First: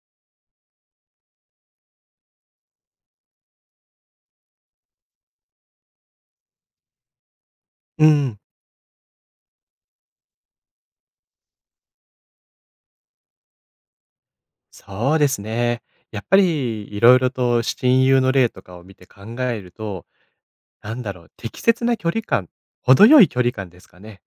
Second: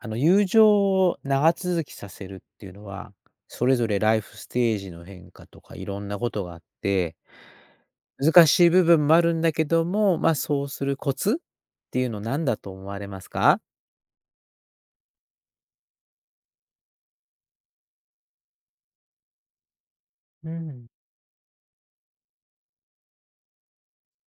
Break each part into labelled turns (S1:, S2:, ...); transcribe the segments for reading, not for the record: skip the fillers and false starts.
S1: 友情を長続きさせるっていうのは、それぞれライフステージの変化とかいろんなことがあって、
S2: うん、
S1: 難しい部分もあるんだけども、そうするコツっていうの何だと思われますか？
S2: そうですね。やっぱりいろいろと親友の例とかを見て考えると、
S1: うん。
S2: 適切な距離感、程よい距離感ですかね、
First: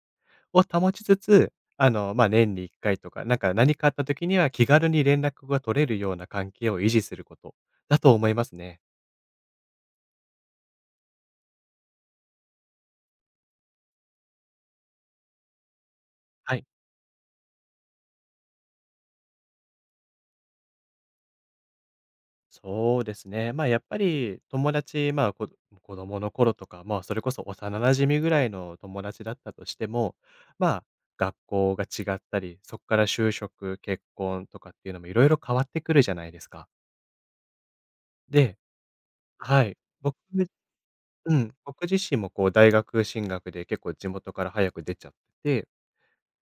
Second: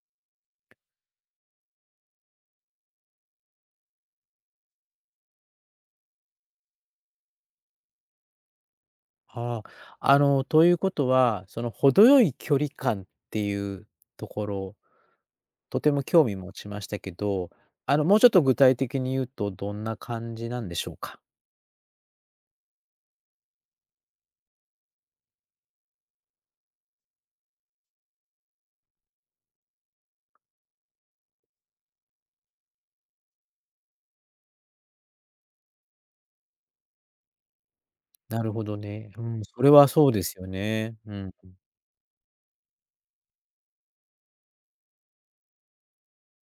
S2: を保ちつつ、年に1回とか、何かあった時には気軽に連絡が取れるような関係を維持することだと思いますね。
S1: ああ、ということは、その程よい距離感っていうところ、とても興味持
S2: はい。
S1: ちましたけど、もうちょっと具体的に言うとどんな感じなんでしょうか？
S2: そうですね。やっぱり友達、子供の頃とか、まあ、それこそ幼馴染ぐらいの友達だったとしても、まあ、学校が違ったり、そこから就職、結婚とかっていうのもいろいろ変わってくるじゃないですか。
S1: なる
S2: で、
S1: ほどね。うん、そ
S2: は
S1: れ
S2: い。
S1: はそう
S2: 僕、
S1: ですよね。うん。
S2: うん、僕自身もこう、大学進学で結構地元から早く出ちゃってて、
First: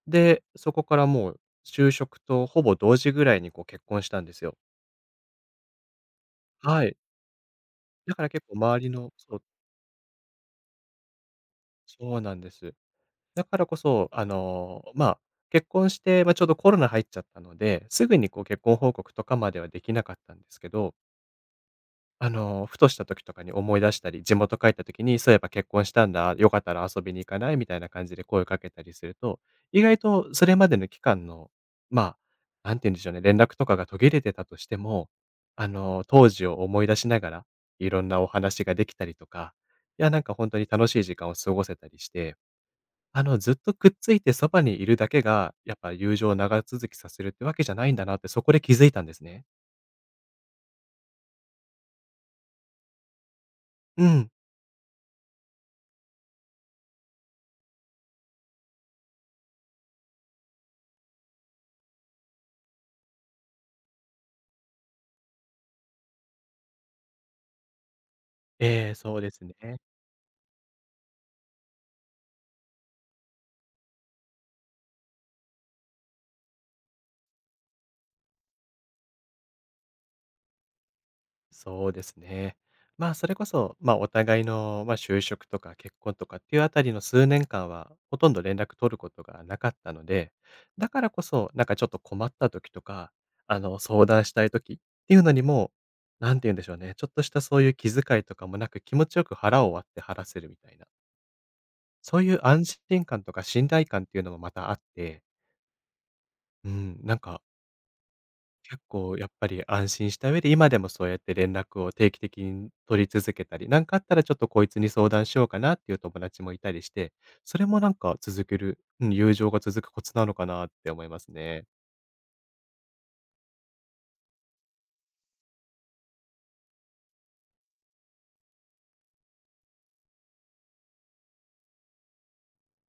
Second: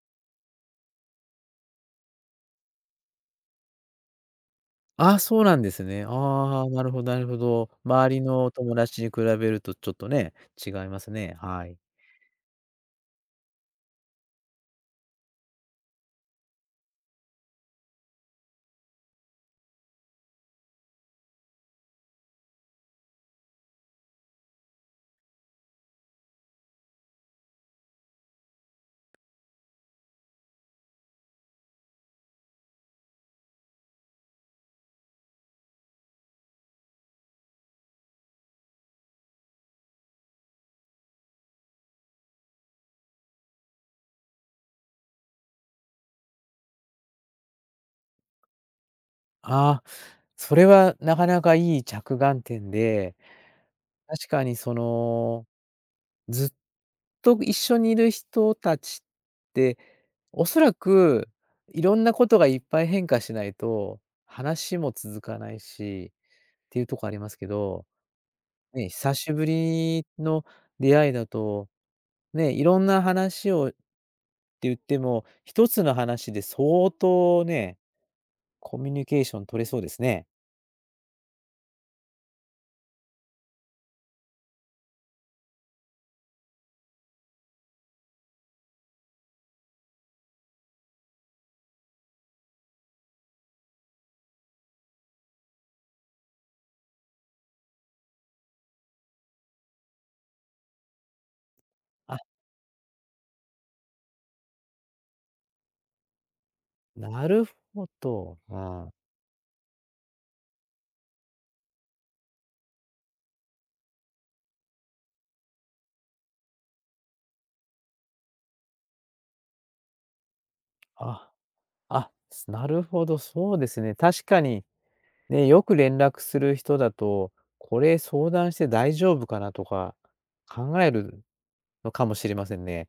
S2: で、そこからもう就職とほぼ同時ぐらいにこう結婚したんですよ。
S1: ああ、そうなんですね。ああ、な
S2: は
S1: る
S2: い。
S1: ほどなるほど。周
S2: だ
S1: り
S2: から
S1: の
S2: 結
S1: お
S2: 構
S1: 友
S2: 周り
S1: 達に
S2: の、
S1: 比べ
S2: そう、
S1: るとちょっとね、違いますね。はい。
S2: そうなんです。だからこそ、結婚して、まあ、ちょうどコロナ入っちゃったので、すぐにこう結婚報告とかまではできなかったんですけど、あの、ふとした時とかに思い出したり、地元帰った時に「そういえば結婚したんだ、よかったら遊びに行かない？」みたいな感じで声をかけたりすると、意外とそれまでの期間の、まあ、なんて言うんでしょうね、連絡とかが途切れてたとしても、あの、当時を思い出しながら、いろんなお話ができたりとか、いや、なんか本当に楽しい時間を過ごせたりして、あの、ずっとくっついてそばにいるだけが、やっぱ友情を長続きさせるってわけじゃないんだなって、そこで気づいたんですね。
S1: ああ、それはなかなかいい着眼点で、
S2: う
S1: 確
S2: ん。
S1: かにその、ずっと一緒にいる人たちって、おそらくいろんなことがいっぱい変化しないと、話も続かないしっていうとこありますけどね、
S2: ええ、
S1: 久
S2: そうで
S1: しぶ
S2: すね。
S1: りの出会いだと、ね、いろんな話をって言っても、一つの話で相当ね、コミュニケーション取れそうですね。
S2: そうですね。まあ、それこそ、まあ、お互いの、まあ、就職とか結婚とかっていうあたりの数年間は、ほとんど連絡取ることがなかったので、だからこそ、なんかちょっと困った時とか、あの、相談したい時っていうのにも、なんて言うんでしょうね、ちょっとしたそういう気遣いとかもなく、気持ちよく腹を割って話せるみたいな。
S1: あ、
S2: そういう安心感とか信頼感っていうのもまたあって、うん、なん
S1: な
S2: か、
S1: るほど。う
S2: 結
S1: ん。
S2: 構やっぱり安心した上で、今でもそうやって連絡を定期的に取り続けたり、なんかあったらちょっとこいつに相談しようかなっていう友達もいたりして、それもなんか続ける、うん、友情が続くコツなのかなって思いま
S1: あ、
S2: すね。
S1: なるほど、そうですね。確かに、ね、よく連絡する人だと、これ相談して大丈夫かなとか、考えるのかもしれませんね。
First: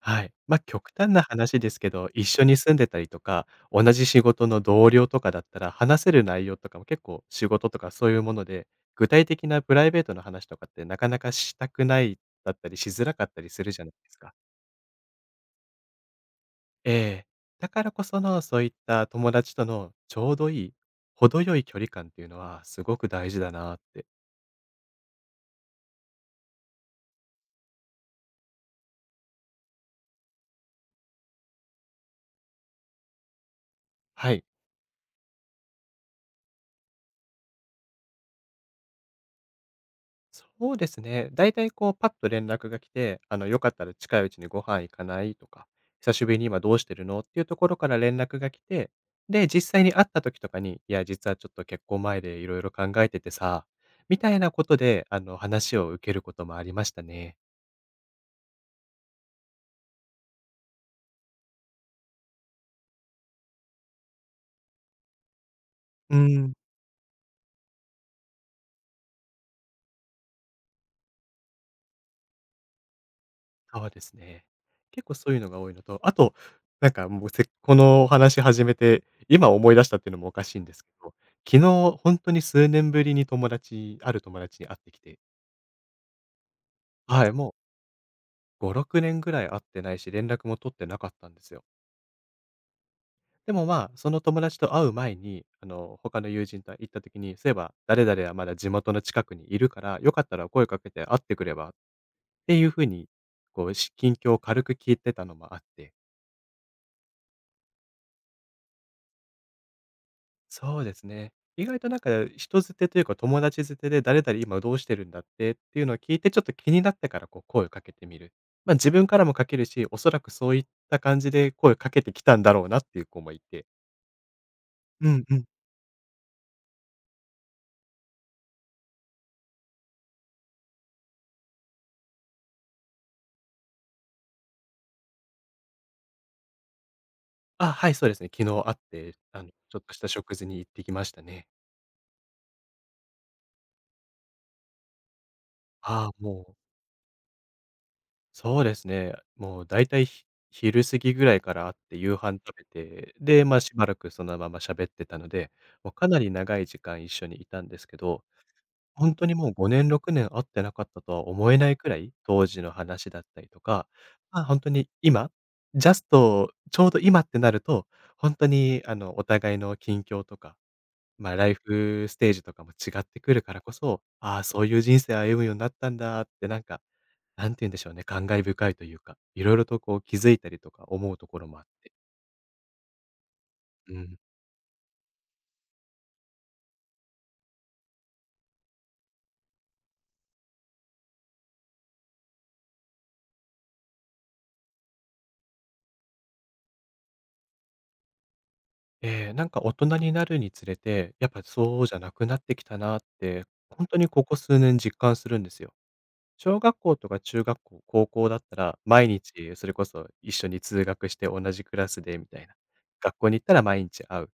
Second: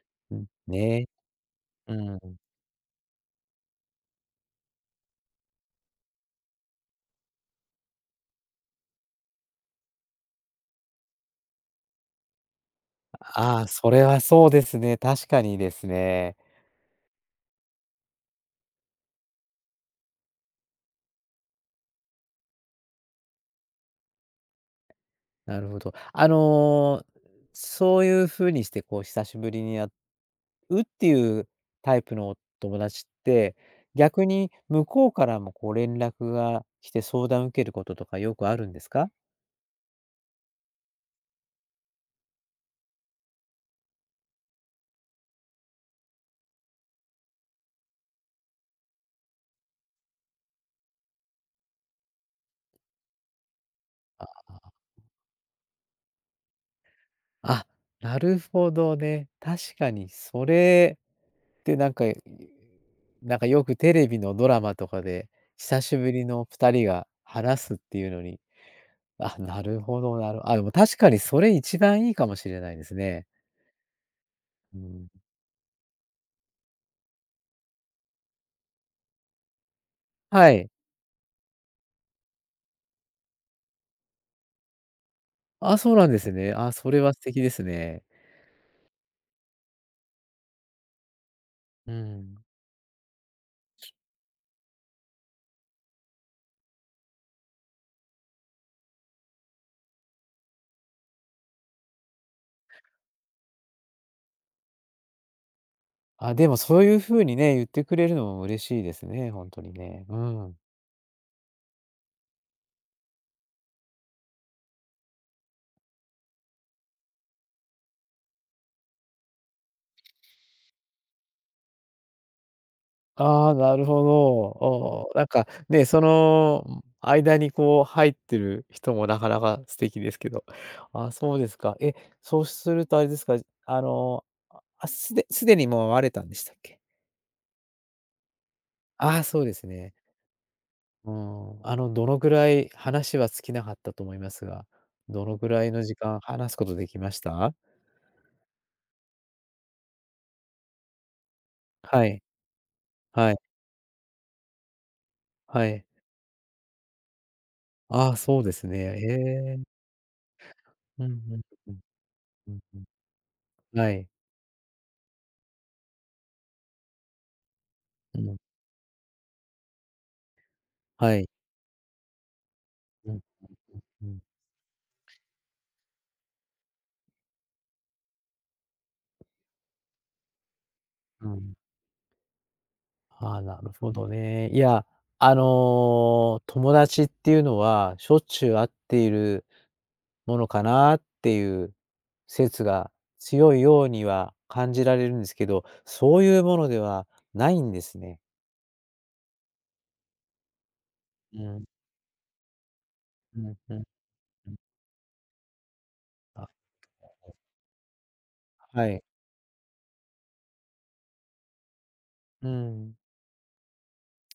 S1: うん、
S2: 極
S1: ね。
S2: 端な話ですけ
S1: う
S2: ど、一
S1: ん。
S2: 緒に住んでたりとか、同じ仕事の同僚とかだったら、話せる内容とかも結構仕事とかそういうもので、具体的なプライベートの話とかってなかなかしたくないだったり、しづらかったり
S1: あ
S2: す
S1: あ、
S2: るじゃ
S1: そ
S2: ない
S1: れ
S2: です
S1: は
S2: か。
S1: そうですね。確かにですね。
S2: ええ。だからこその、そういった友達とのちょうどいい、程よい距離感っていうのはすごく大事だなって。
S1: なるほど。そういうふうにして、こう、久しぶりに会うっていうタイプのお友達って、逆
S2: はい、
S1: に向こうからも、こう、連絡が来て相談受けることとかよくあるんですか？
S2: そうですね。だいたいこうパッと連絡が来て、あの、よかったら近いうちにご飯行かないとか、久しぶりに今どうしてるのっていうところから連絡が来て、で、実際に会った時とかに、いや、実はちょっと結婚前でいろいろ考えててさ、みたいなことで、あの、話を受けることもありましたね。
S1: あ、なるほどね。確かにそれで、なんか、なんかよくテレビのドラマとかで、久しぶ
S2: う
S1: りの
S2: ん。
S1: 2人が話すっていうのに、あ、なるほどなるあ、でも確かにそれ一番いいかもしれないですね。
S2: そうですね。
S1: う
S2: 結
S1: ん。
S2: 構そういうのが多いのと、あと、もうせこのお話始めて、今思い出したっていうのもおか
S1: は
S2: しいん
S1: い。
S2: ですけど、昨日本当に数年ぶりに友達、ある友達に会ってきて、
S1: あ、そうなんですね。あ、それは素
S2: はい、
S1: 敵で
S2: もう
S1: すね。
S2: 5、6年ぐらい会ってないし、連絡も取ってなかったんですよ。
S1: うん。
S2: でも、まあ、その友達と会う前に、あの、他の友人と行った時に、そういえば誰々はまだ地元の近くにいるから、よかったら声かけて会ってくればっていう風に、近況を軽く聞いてたのもあって、
S1: あ、でもそういう風にね、言ってくれるのも嬉しいですね、ほんとにね。うん。
S2: そうですね。意外となんか人づてというか友達づてで誰々今どうしてるんだってっていうのを聞いてちょっと気になってからこう声をかけてみる。まあ自分からもかけるし、おそらくそういった感じで声をかけてきたんだろうなっていう子もい
S1: ああ、
S2: て、
S1: なるほど。
S2: う
S1: おーな
S2: ん
S1: ん
S2: うん。
S1: かね、その、間にこう入ってる人もなかなか素敵ですけど。あーそうですか。え、そうするとあれですか、あの、あですでにもう会われたんでしたっけ？
S2: あ、はい、そうですね。昨日会っ
S1: あ
S2: て、
S1: あー、そ
S2: あ
S1: う
S2: の、
S1: です
S2: ちょっ
S1: ね。
S2: とした食事に行ってきま
S1: う
S2: したね。
S1: ん。どのぐらい話は尽きなかったと思いますが、どのぐらいの時
S2: ああ、
S1: 間
S2: も
S1: 話す
S2: う、
S1: ことできました？
S2: そうですね。もうだいたい、ひ昼過ぎぐらいから会って
S1: は
S2: 夕
S1: い。
S2: 飯食べて、
S1: はい。
S2: で、ま、しばらくそのまま喋ってたので、
S1: はい。
S2: もうかなり長い時間一緒にいたんですけ
S1: ああ、
S2: ど、
S1: そうですね。
S2: ほんとにもう
S1: へえ。
S2: 5年、6年会ってなかった
S1: うん
S2: とは
S1: うん、
S2: 思えな
S1: う
S2: い
S1: ん、
S2: くらい、当
S1: うん
S2: 時の
S1: うん。
S2: 話だったりとか、
S1: はい。
S2: まあ、ほんとに今、ジャストちょうど今ってなると、
S1: う
S2: ほん
S1: ん。
S2: とにあの、お互いの近況とか、
S1: はい。
S2: まあ、ライフステージとかも違っ
S1: うんう
S2: て
S1: ん。
S2: くるからこそ、ああ、そういう人生歩むようになったんだって、なんか、なんて言うんでしょうね、感慨深いというか、いろいろとこう気づいたりとか思うと
S1: う
S2: ころ
S1: ん。
S2: もあって。
S1: ああ、なるほ
S2: う
S1: ど
S2: ん。
S1: ね。いや、友達っていうのは、しょっちゅう会っているものかなっていう説が強いようには感じられるんですけど、そういうものではないんですね。
S2: ええ、なんか大人になるにつれて、やっ
S1: う
S2: ぱ
S1: ん、
S2: そうじゃなくなってきたなっ
S1: う
S2: て、
S1: ん、うん、
S2: ほんとにここ
S1: うん。
S2: 数年実感するんですよ。
S1: あ、
S2: 小学校とか中学校、高校だったら、
S1: はい。
S2: 毎日それこそ一緒に通学して同じクラスでみたい
S1: う
S2: な。
S1: ん。
S2: 学校に行ったら毎日会う。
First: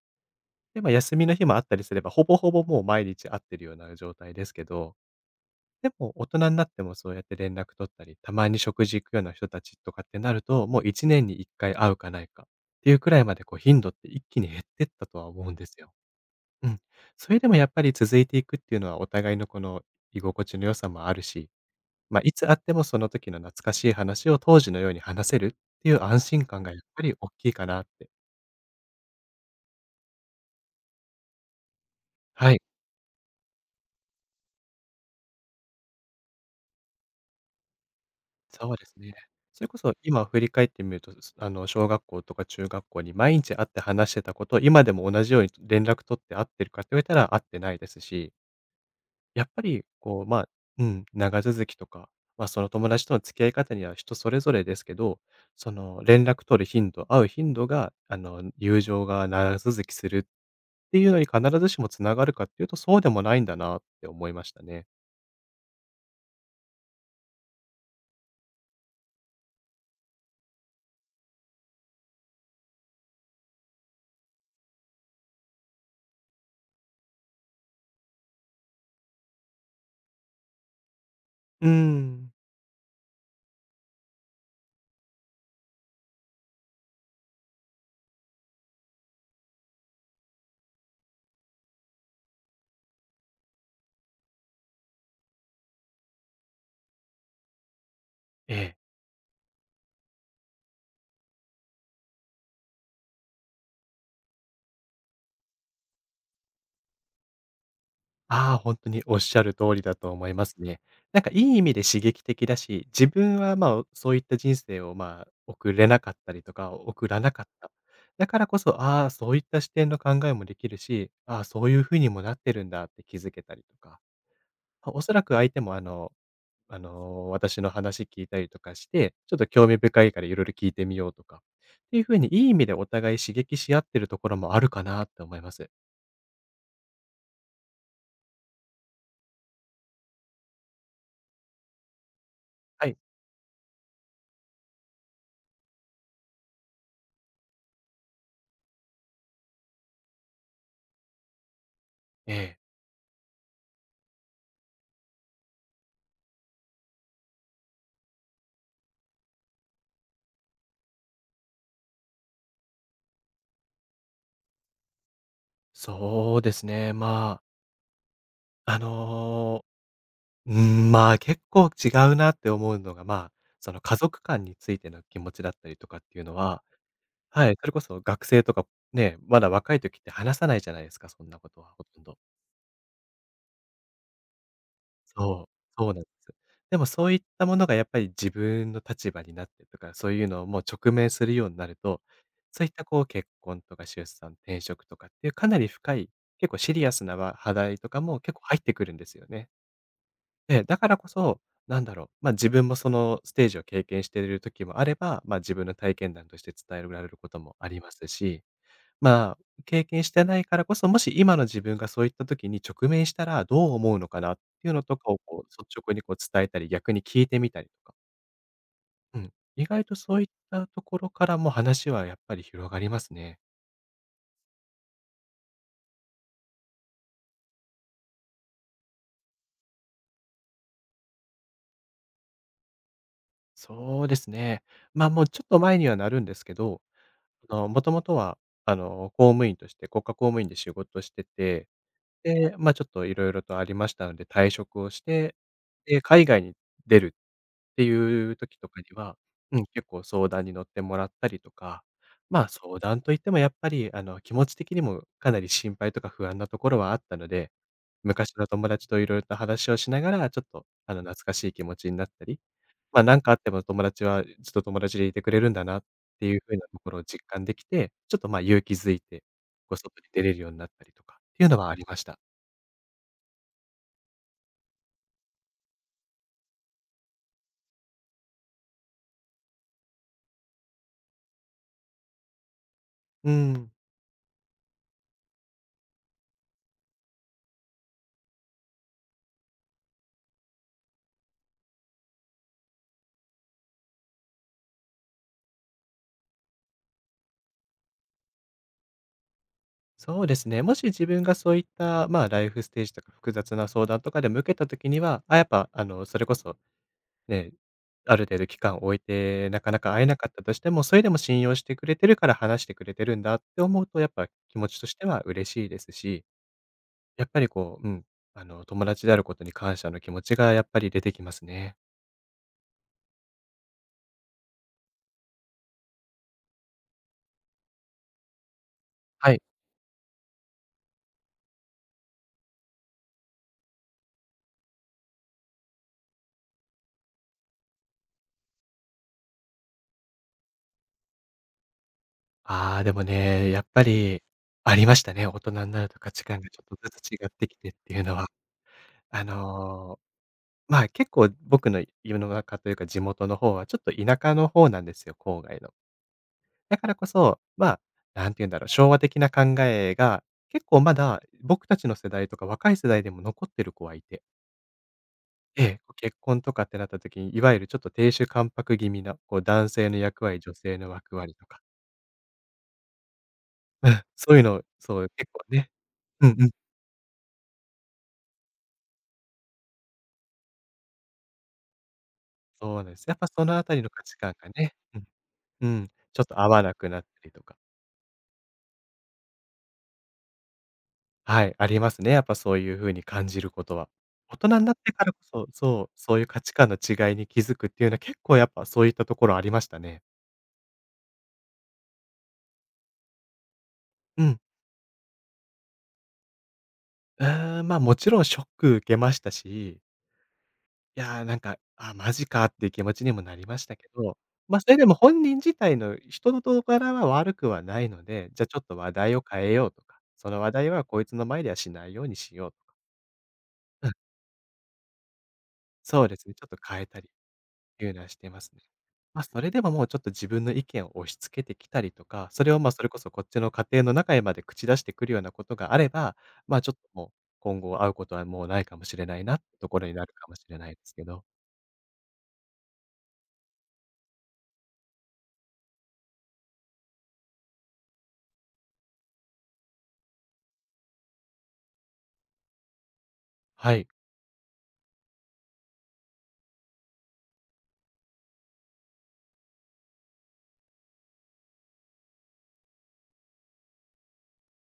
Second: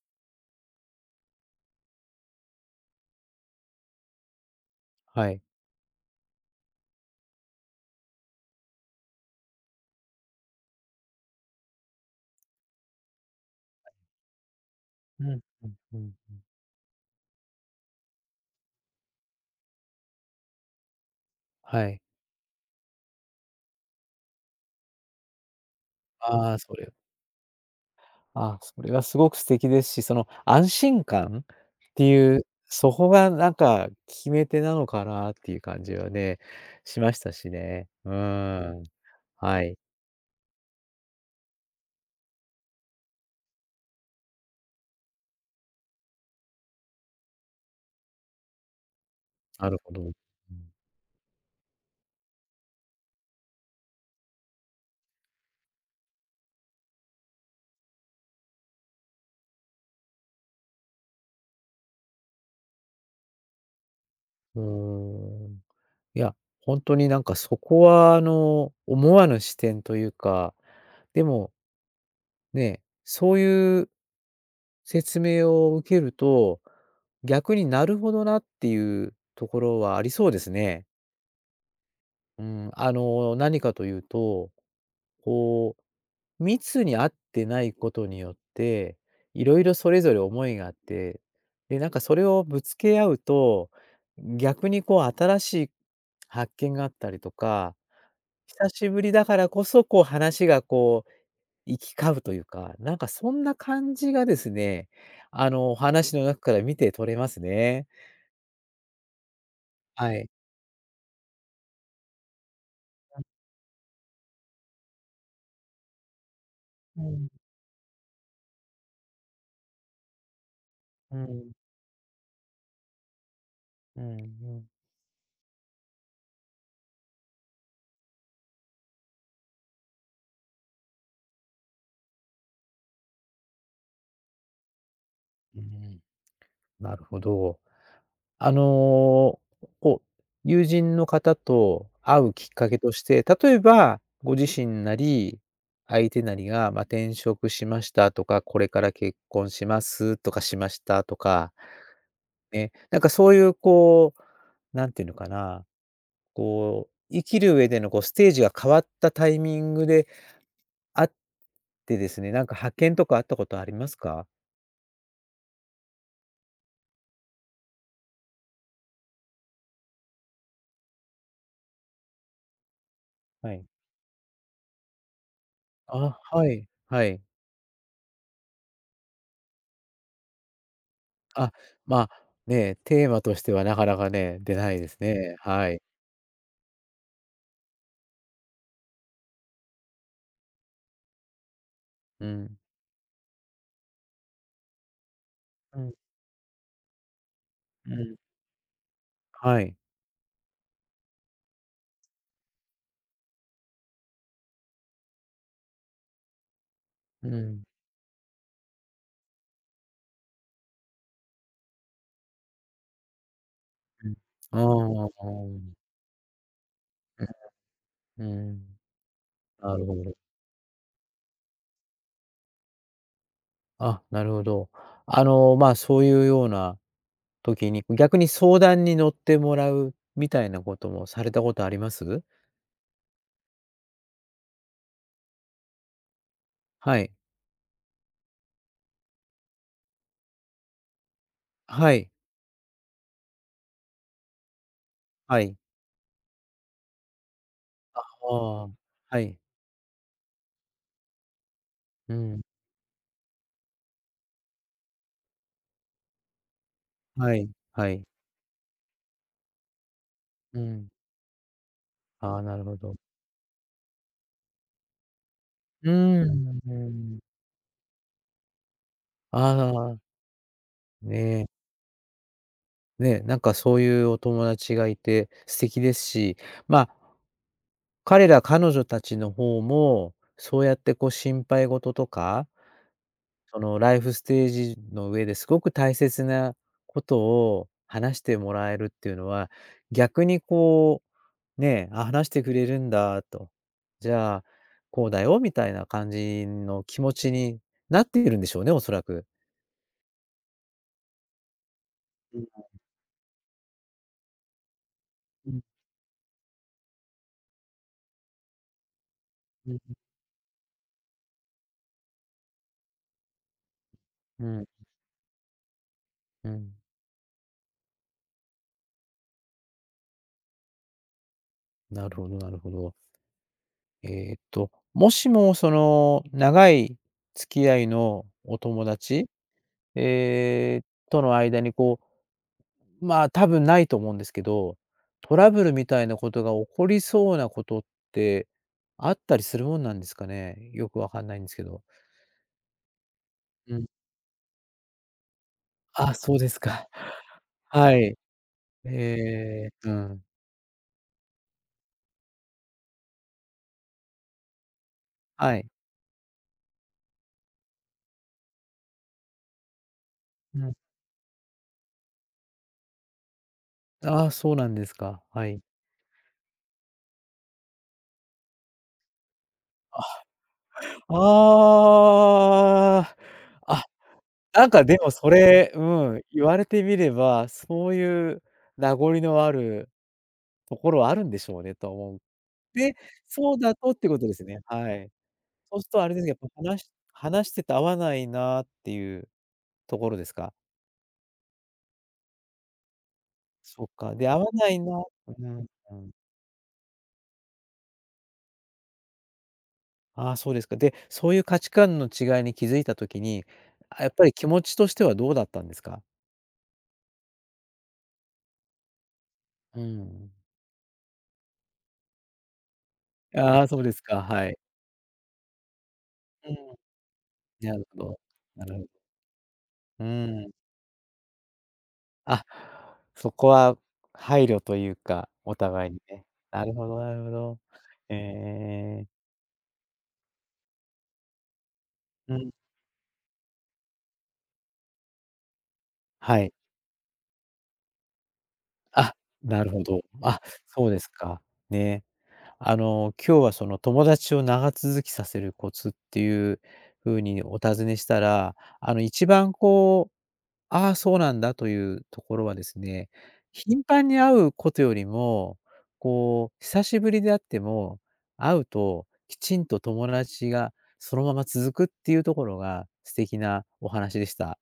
S2: で、まあ、休みの日もあったりすれば、ほぼほぼもう毎日会ってるような状態ですけど、
S1: はい。
S2: でも大人になってもそうやって連絡取ったり、たまに食事行くような人たちとかってなると、もう1年に1回会うかないかっていうくらいまで、こう、頻度って一気に減ってったと
S1: う
S2: は
S1: ん、
S2: 思うんで
S1: うん、
S2: すよ。
S1: うん。
S2: うん。それでもやっぱり続いていくっていうのは、お互いのこの居心地の良さもあるし、
S1: はい。
S2: まあ、いつ会ってもその時の懐かしい話を当時のように話せるっていう安心
S1: あ
S2: 感
S1: あ、
S2: がやっぱり大きいかなって。
S1: あ、それはすごく素敵ですし、その安心感っていう、
S2: はい。
S1: そこがなんか決め手なのかなっていう感じはね、しましたしね。うー
S2: そう
S1: ん、
S2: ですね。
S1: は
S2: それ
S1: い、
S2: こそ今振り返ってみると、すあの、小学校とか中学校に毎日会って話してたこと、今でも同じように連絡取って会ってるかって言われたら会ってないですし、やっぱ
S1: なる
S2: り
S1: ほど。う
S2: こう、まあ、
S1: ん。
S2: うん、長続きとか、まあ、その友達との付き合い方には人それぞれですけど、その連絡取る頻度、会う頻度が、あの、友情が長続きするっていうのに必ずしもつながるかっていうと、そうでもないんだなって思いまし
S1: うー
S2: たね。
S1: ん。いや、本当になんかそこはあの、思わぬ視点というか、でもね、そういう説明を受けると、逆になるほどなっていうところはありそうですね。
S2: うーん。
S1: うん、何かというと、こう、密に合ってないことによって、いろいろそれぞれ思いがあって、で、なんかそれをぶつけ合うと、逆にこう新しい発見があったりとか、
S2: え
S1: 久
S2: え。
S1: しぶりだからこそ、こう話がこう行き交うというか、なんかそんな感じがですね、お話の中から見て取れますね。
S2: ああ、本当におっしゃる通りだと
S1: は
S2: 思
S1: い。
S2: いますね。なんかいい意味で刺激的だし、自分は、まあ、そういった人生を、まあ、送れなかったりとか、
S1: う
S2: 送ら
S1: ん、
S2: なかった。だからこそ、ああ、そういった視点の考えもできるし、
S1: うん、う
S2: ああ、
S1: ん、
S2: そういうふうにもなってるんだって気づけたりとか、
S1: うん。
S2: まあおそらく相手も、私の話聞いたりとかして、ちょっと興味深いからいろいろ聞いてみようとかっていうふうに、いい意味でお互い刺激し合ってるところもあるかなって思いま
S1: う
S2: す。
S1: ん、なるほど。あの、こう、友人の方と会うきっかけ
S2: は
S1: と
S2: い。
S1: して、例えば、ご自身なり、相手なりが、転職しましたとか、これから結婚しますとか、しましたとか、
S2: ええ。
S1: ね、なんかそういうこう、なんていうのかな、こう、生きる上でのこうステージが変わったタイミングであってですね、なんか発見とかあったことありますか？
S2: そうですね、あのー、うまあ、結構違うなって思うのが、まあ、
S1: はい。
S2: その家族間についての気持ちだったりとかっ
S1: あ、
S2: ていうの
S1: は
S2: は、
S1: い、はい。
S2: はい、それこそ学生とかね、まだ若い時って話さないじゃないですか、そんなこ
S1: あ、
S2: とはほと
S1: ま
S2: ん
S1: あ、
S2: ど。
S1: ね、テーマとしてはなかなかね、出ないですね。
S2: そう、
S1: はい。
S2: そうなんです。でもそういったものがやっぱり自分の立場になってとか、そういうのをもう直面するようになると、
S1: うん。
S2: そういったこう結婚とか出産、転職とかっていうかなり
S1: うん、
S2: 深い、結構シリアスな話題と
S1: う
S2: か
S1: ん。
S2: も結構入ってくるんですよね。
S1: はい。
S2: ええ、だからこそ、なんだろう、まあ、自分もそのステージを経験している時もあれば、まあ、自分の体験談として伝えられる
S1: う
S2: ことも
S1: ん、
S2: ありますし、まあ、経験してないからこそ、もし今の自分がそういった時に直面したらどう思うの
S1: うん。
S2: かなっ
S1: あ
S2: ていうのと
S1: あ、
S2: かを
S1: ああ、
S2: こ
S1: う
S2: う
S1: ん
S2: 率直にこう伝えたり、逆に聞いてみたりとか、
S1: うんうんはいうんうん
S2: うん、意
S1: ああうん
S2: 外
S1: うんな
S2: と
S1: るほど。
S2: そういったところからも話はやっぱり広がりますね。
S1: あ、なるほど。そういうような時に、逆に相談に乗ってもらうみたいなこともされたことあります？
S2: そうですね。ま、もうちょっと前にはなるんですけど、
S1: はい。
S2: あの、もともとは、あの、公務員として、国家公務員で仕事してて、
S1: はい。
S2: で、ま、ちょっといろいろとありましたので、退職をして、
S1: はい。
S2: で、海外に出るっていう時
S1: あ
S2: と
S1: あ、
S2: かには、
S1: はい。
S2: うん、結構相談に乗ってもらったりとか、
S1: うん。
S2: まあ、相談といってもやっぱり、あの、気持ち的にもかなり心配とか不安なところはあったの
S1: はい。
S2: で、
S1: はい。
S2: 昔の友達と色々と話をしながら、ちょっ
S1: う
S2: と、
S1: ん。
S2: あの、懐かしい気持ちになった
S1: あ
S2: り、
S1: あ、なるほど。
S2: ま、なんかあっても友達はずっと友達でいてくれるんだなっ
S1: う
S2: ていう風
S1: ん、う
S2: なと
S1: ー
S2: ころを
S1: ん。
S2: 実感できて、ちょっと、ま、勇気づいて、こう、
S1: あ
S2: 外
S1: あ、
S2: に出れるようになったりとかっ
S1: ね
S2: ていう
S1: え。
S2: のはありました。
S1: ね、なんかそういうお友達がいて素敵ですし、まあ彼ら彼女たちの方も、そうやってこう心配事とか
S2: う
S1: そ
S2: ん、
S1: のライフステージの上ですごく大切なことを話してもらえるっていうのは、逆にこう、ね、あ、話してくれるんだと、じゃあ、こうだよみたいな感じの気持ちになっているんでしょうね、おそらく。
S2: そうですね。もし自分がそういった、まあ、
S1: う
S2: ラ
S1: ん、
S2: イフステージとか複雑な相談とかでも受けた時には、あ、やっ
S1: うん、
S2: ぱ、あの、それこそね、ある程度期間を置いて、なか
S1: う
S2: な
S1: ん。
S2: か会えなかったとしても、それでも信用してくれてるから話してくれてるんだって思うと、やっぱ
S1: う
S2: 気持
S1: ん、
S2: ちとしては嬉しいですし、
S1: うん。
S2: やっぱりこう、うん、あの、友達であることに感謝の気持ちがやっぱり出てきますね。
S1: なるほどなるほど。えーっと、もしもその長い付き合いのお友達、
S2: はい。
S1: えーとの間にこう、多分ないと思うんですけど、トラブルみたいなことが起こりそうなことってあったりするもんなんですかね？よくわかんないんですけど。
S2: ああ、でもね、やっ
S1: う
S2: ぱ
S1: ん。
S2: りありましたね。大人になると価
S1: あ、
S2: 値
S1: そう
S2: 観
S1: で
S2: が
S1: す
S2: ちょっ
S1: か。
S2: とずつ違っ てきてっ
S1: は
S2: ていう
S1: い。
S2: のは。あ
S1: えー、う
S2: のー
S1: ん。
S2: まあ、結構僕の世の中というか地元の方はちょっと田舎の方なんですよ、郊
S1: は
S2: 外
S1: い。
S2: の。だからこそ、まあ、なんて言うんだろう、昭和的な考えが
S1: う
S2: 結
S1: ん。
S2: 構まだ僕たちの世代とか若い世代でも残ってる子はいて、
S1: ああ、そうなんですか。はい。
S2: ええ、結婚とかってなった時に、いわゆるちょっと亭主関白気味な、こう男性の
S1: あ、
S2: 役割、女性の役割とか、
S1: ああ。あ
S2: うん、そういうの、
S1: なんかで
S2: そう、
S1: もそ
S2: 結構ね、
S1: れ、うん、
S2: うん
S1: 言
S2: うん、
S1: われてみれば、そういう名残のあるところはあるんでしょうねと思う。
S2: そうなん
S1: で、
S2: です。やっぱそ
S1: そ
S2: の
S1: う
S2: あ
S1: だ
S2: たりの
S1: とっ
S2: 価
S1: て
S2: 値
S1: こと
S2: 観
S1: です
S2: が
S1: ね。
S2: ね、
S1: は
S2: うん、
S1: い。
S2: う
S1: そうす
S2: ん、
S1: るとあれで
S2: ちょ
S1: す
S2: っ
S1: ね、やっ
S2: と
S1: ぱ
S2: 合わな
S1: 話
S2: く
S1: し
S2: なったりと
S1: 話し
S2: か。
S1: てて合わないなっていうところですか？
S2: はい、ありますね。やっぱそういう風に感じること
S1: そっ
S2: は。
S1: か、で、
S2: 大
S1: 合わ
S2: 人に
S1: な
S2: なっ
S1: い
S2: て
S1: な
S2: からこ
S1: う
S2: そ、
S1: ん
S2: そう、
S1: うん。
S2: そういう価値観の違いに気づくっていうのは結構やっぱそういったところありましたね。
S1: ああ、そうですか。で、そういう価値観の違いに気づいた時に、あ、やっ
S2: う
S1: ぱり
S2: ん。
S1: 気持ちとしてはどうだったんですか？
S2: うーん、ま、もちろんショック受けました
S1: う
S2: し、
S1: ん。
S2: いや、なんか、あ、マジかっていう気持ちにもなりま
S1: あ
S2: し
S1: あ、
S2: た
S1: そう
S2: け
S1: ですか、
S2: ど、
S1: はい。
S2: ま、それでも本人自体の人の
S1: う
S2: 柄
S1: ん、
S2: は悪くは
S1: な
S2: な
S1: る
S2: い
S1: ほ
S2: の
S1: ど。
S2: で、じゃ、あちょっ
S1: なる
S2: と
S1: ほど
S2: 話題を変えようとか、
S1: う
S2: その
S1: ーん。
S2: 話題はこいつの前ではしないようにし
S1: あ、
S2: ようとか、
S1: そこは
S2: うん、
S1: 配慮というか、お互いに
S2: そうで
S1: ね。
S2: すね、ちょっと
S1: なる
S2: 変え
S1: ほど
S2: たり
S1: なるほど。
S2: いうのは
S1: え
S2: し
S1: ええ
S2: てますね。
S1: ええ
S2: まあ、
S1: え。
S2: それでももうちょっと自分の意見を押し付けてきたりとか、
S1: う
S2: そ
S1: ん、
S2: れを、まあ、それこそこっちの家庭の中へまで口出してくるようなことがあれば、
S1: はい。
S2: まあ、ちょっともう、今後会うことはもうないかもしれ
S1: あ、
S2: ないなって
S1: な
S2: と
S1: る
S2: こ
S1: ほ
S2: ろに
S1: ど。
S2: なるかも
S1: あ、
S2: しれないで
S1: そう
S2: す
S1: で
S2: け
S1: す
S2: ど。
S1: か。ね。今日はその友達を長続きさせるコツっていう風にお尋ねしたら、一番こうああ、そうなんだというところはですね、
S2: は
S1: 頻
S2: い。
S1: 繁に会うことよりも、こう、久しぶりであっても、会うときちんと友達がそのまま続くっていうところが素敵なお話でした。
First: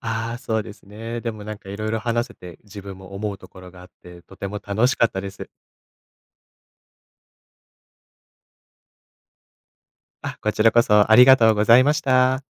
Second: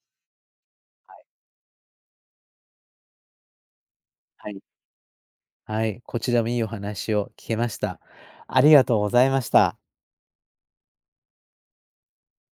S2: ああ、そうです
S1: は
S2: ね。
S1: い。
S2: でもなんかいろいろ話せて、自分も思うところがあって、とて
S1: はい。
S2: も楽しかったです。
S1: はい、こちらもいいお話を聞けました。ありがとうございました。
S2: あ、こちらこそありがとうございました。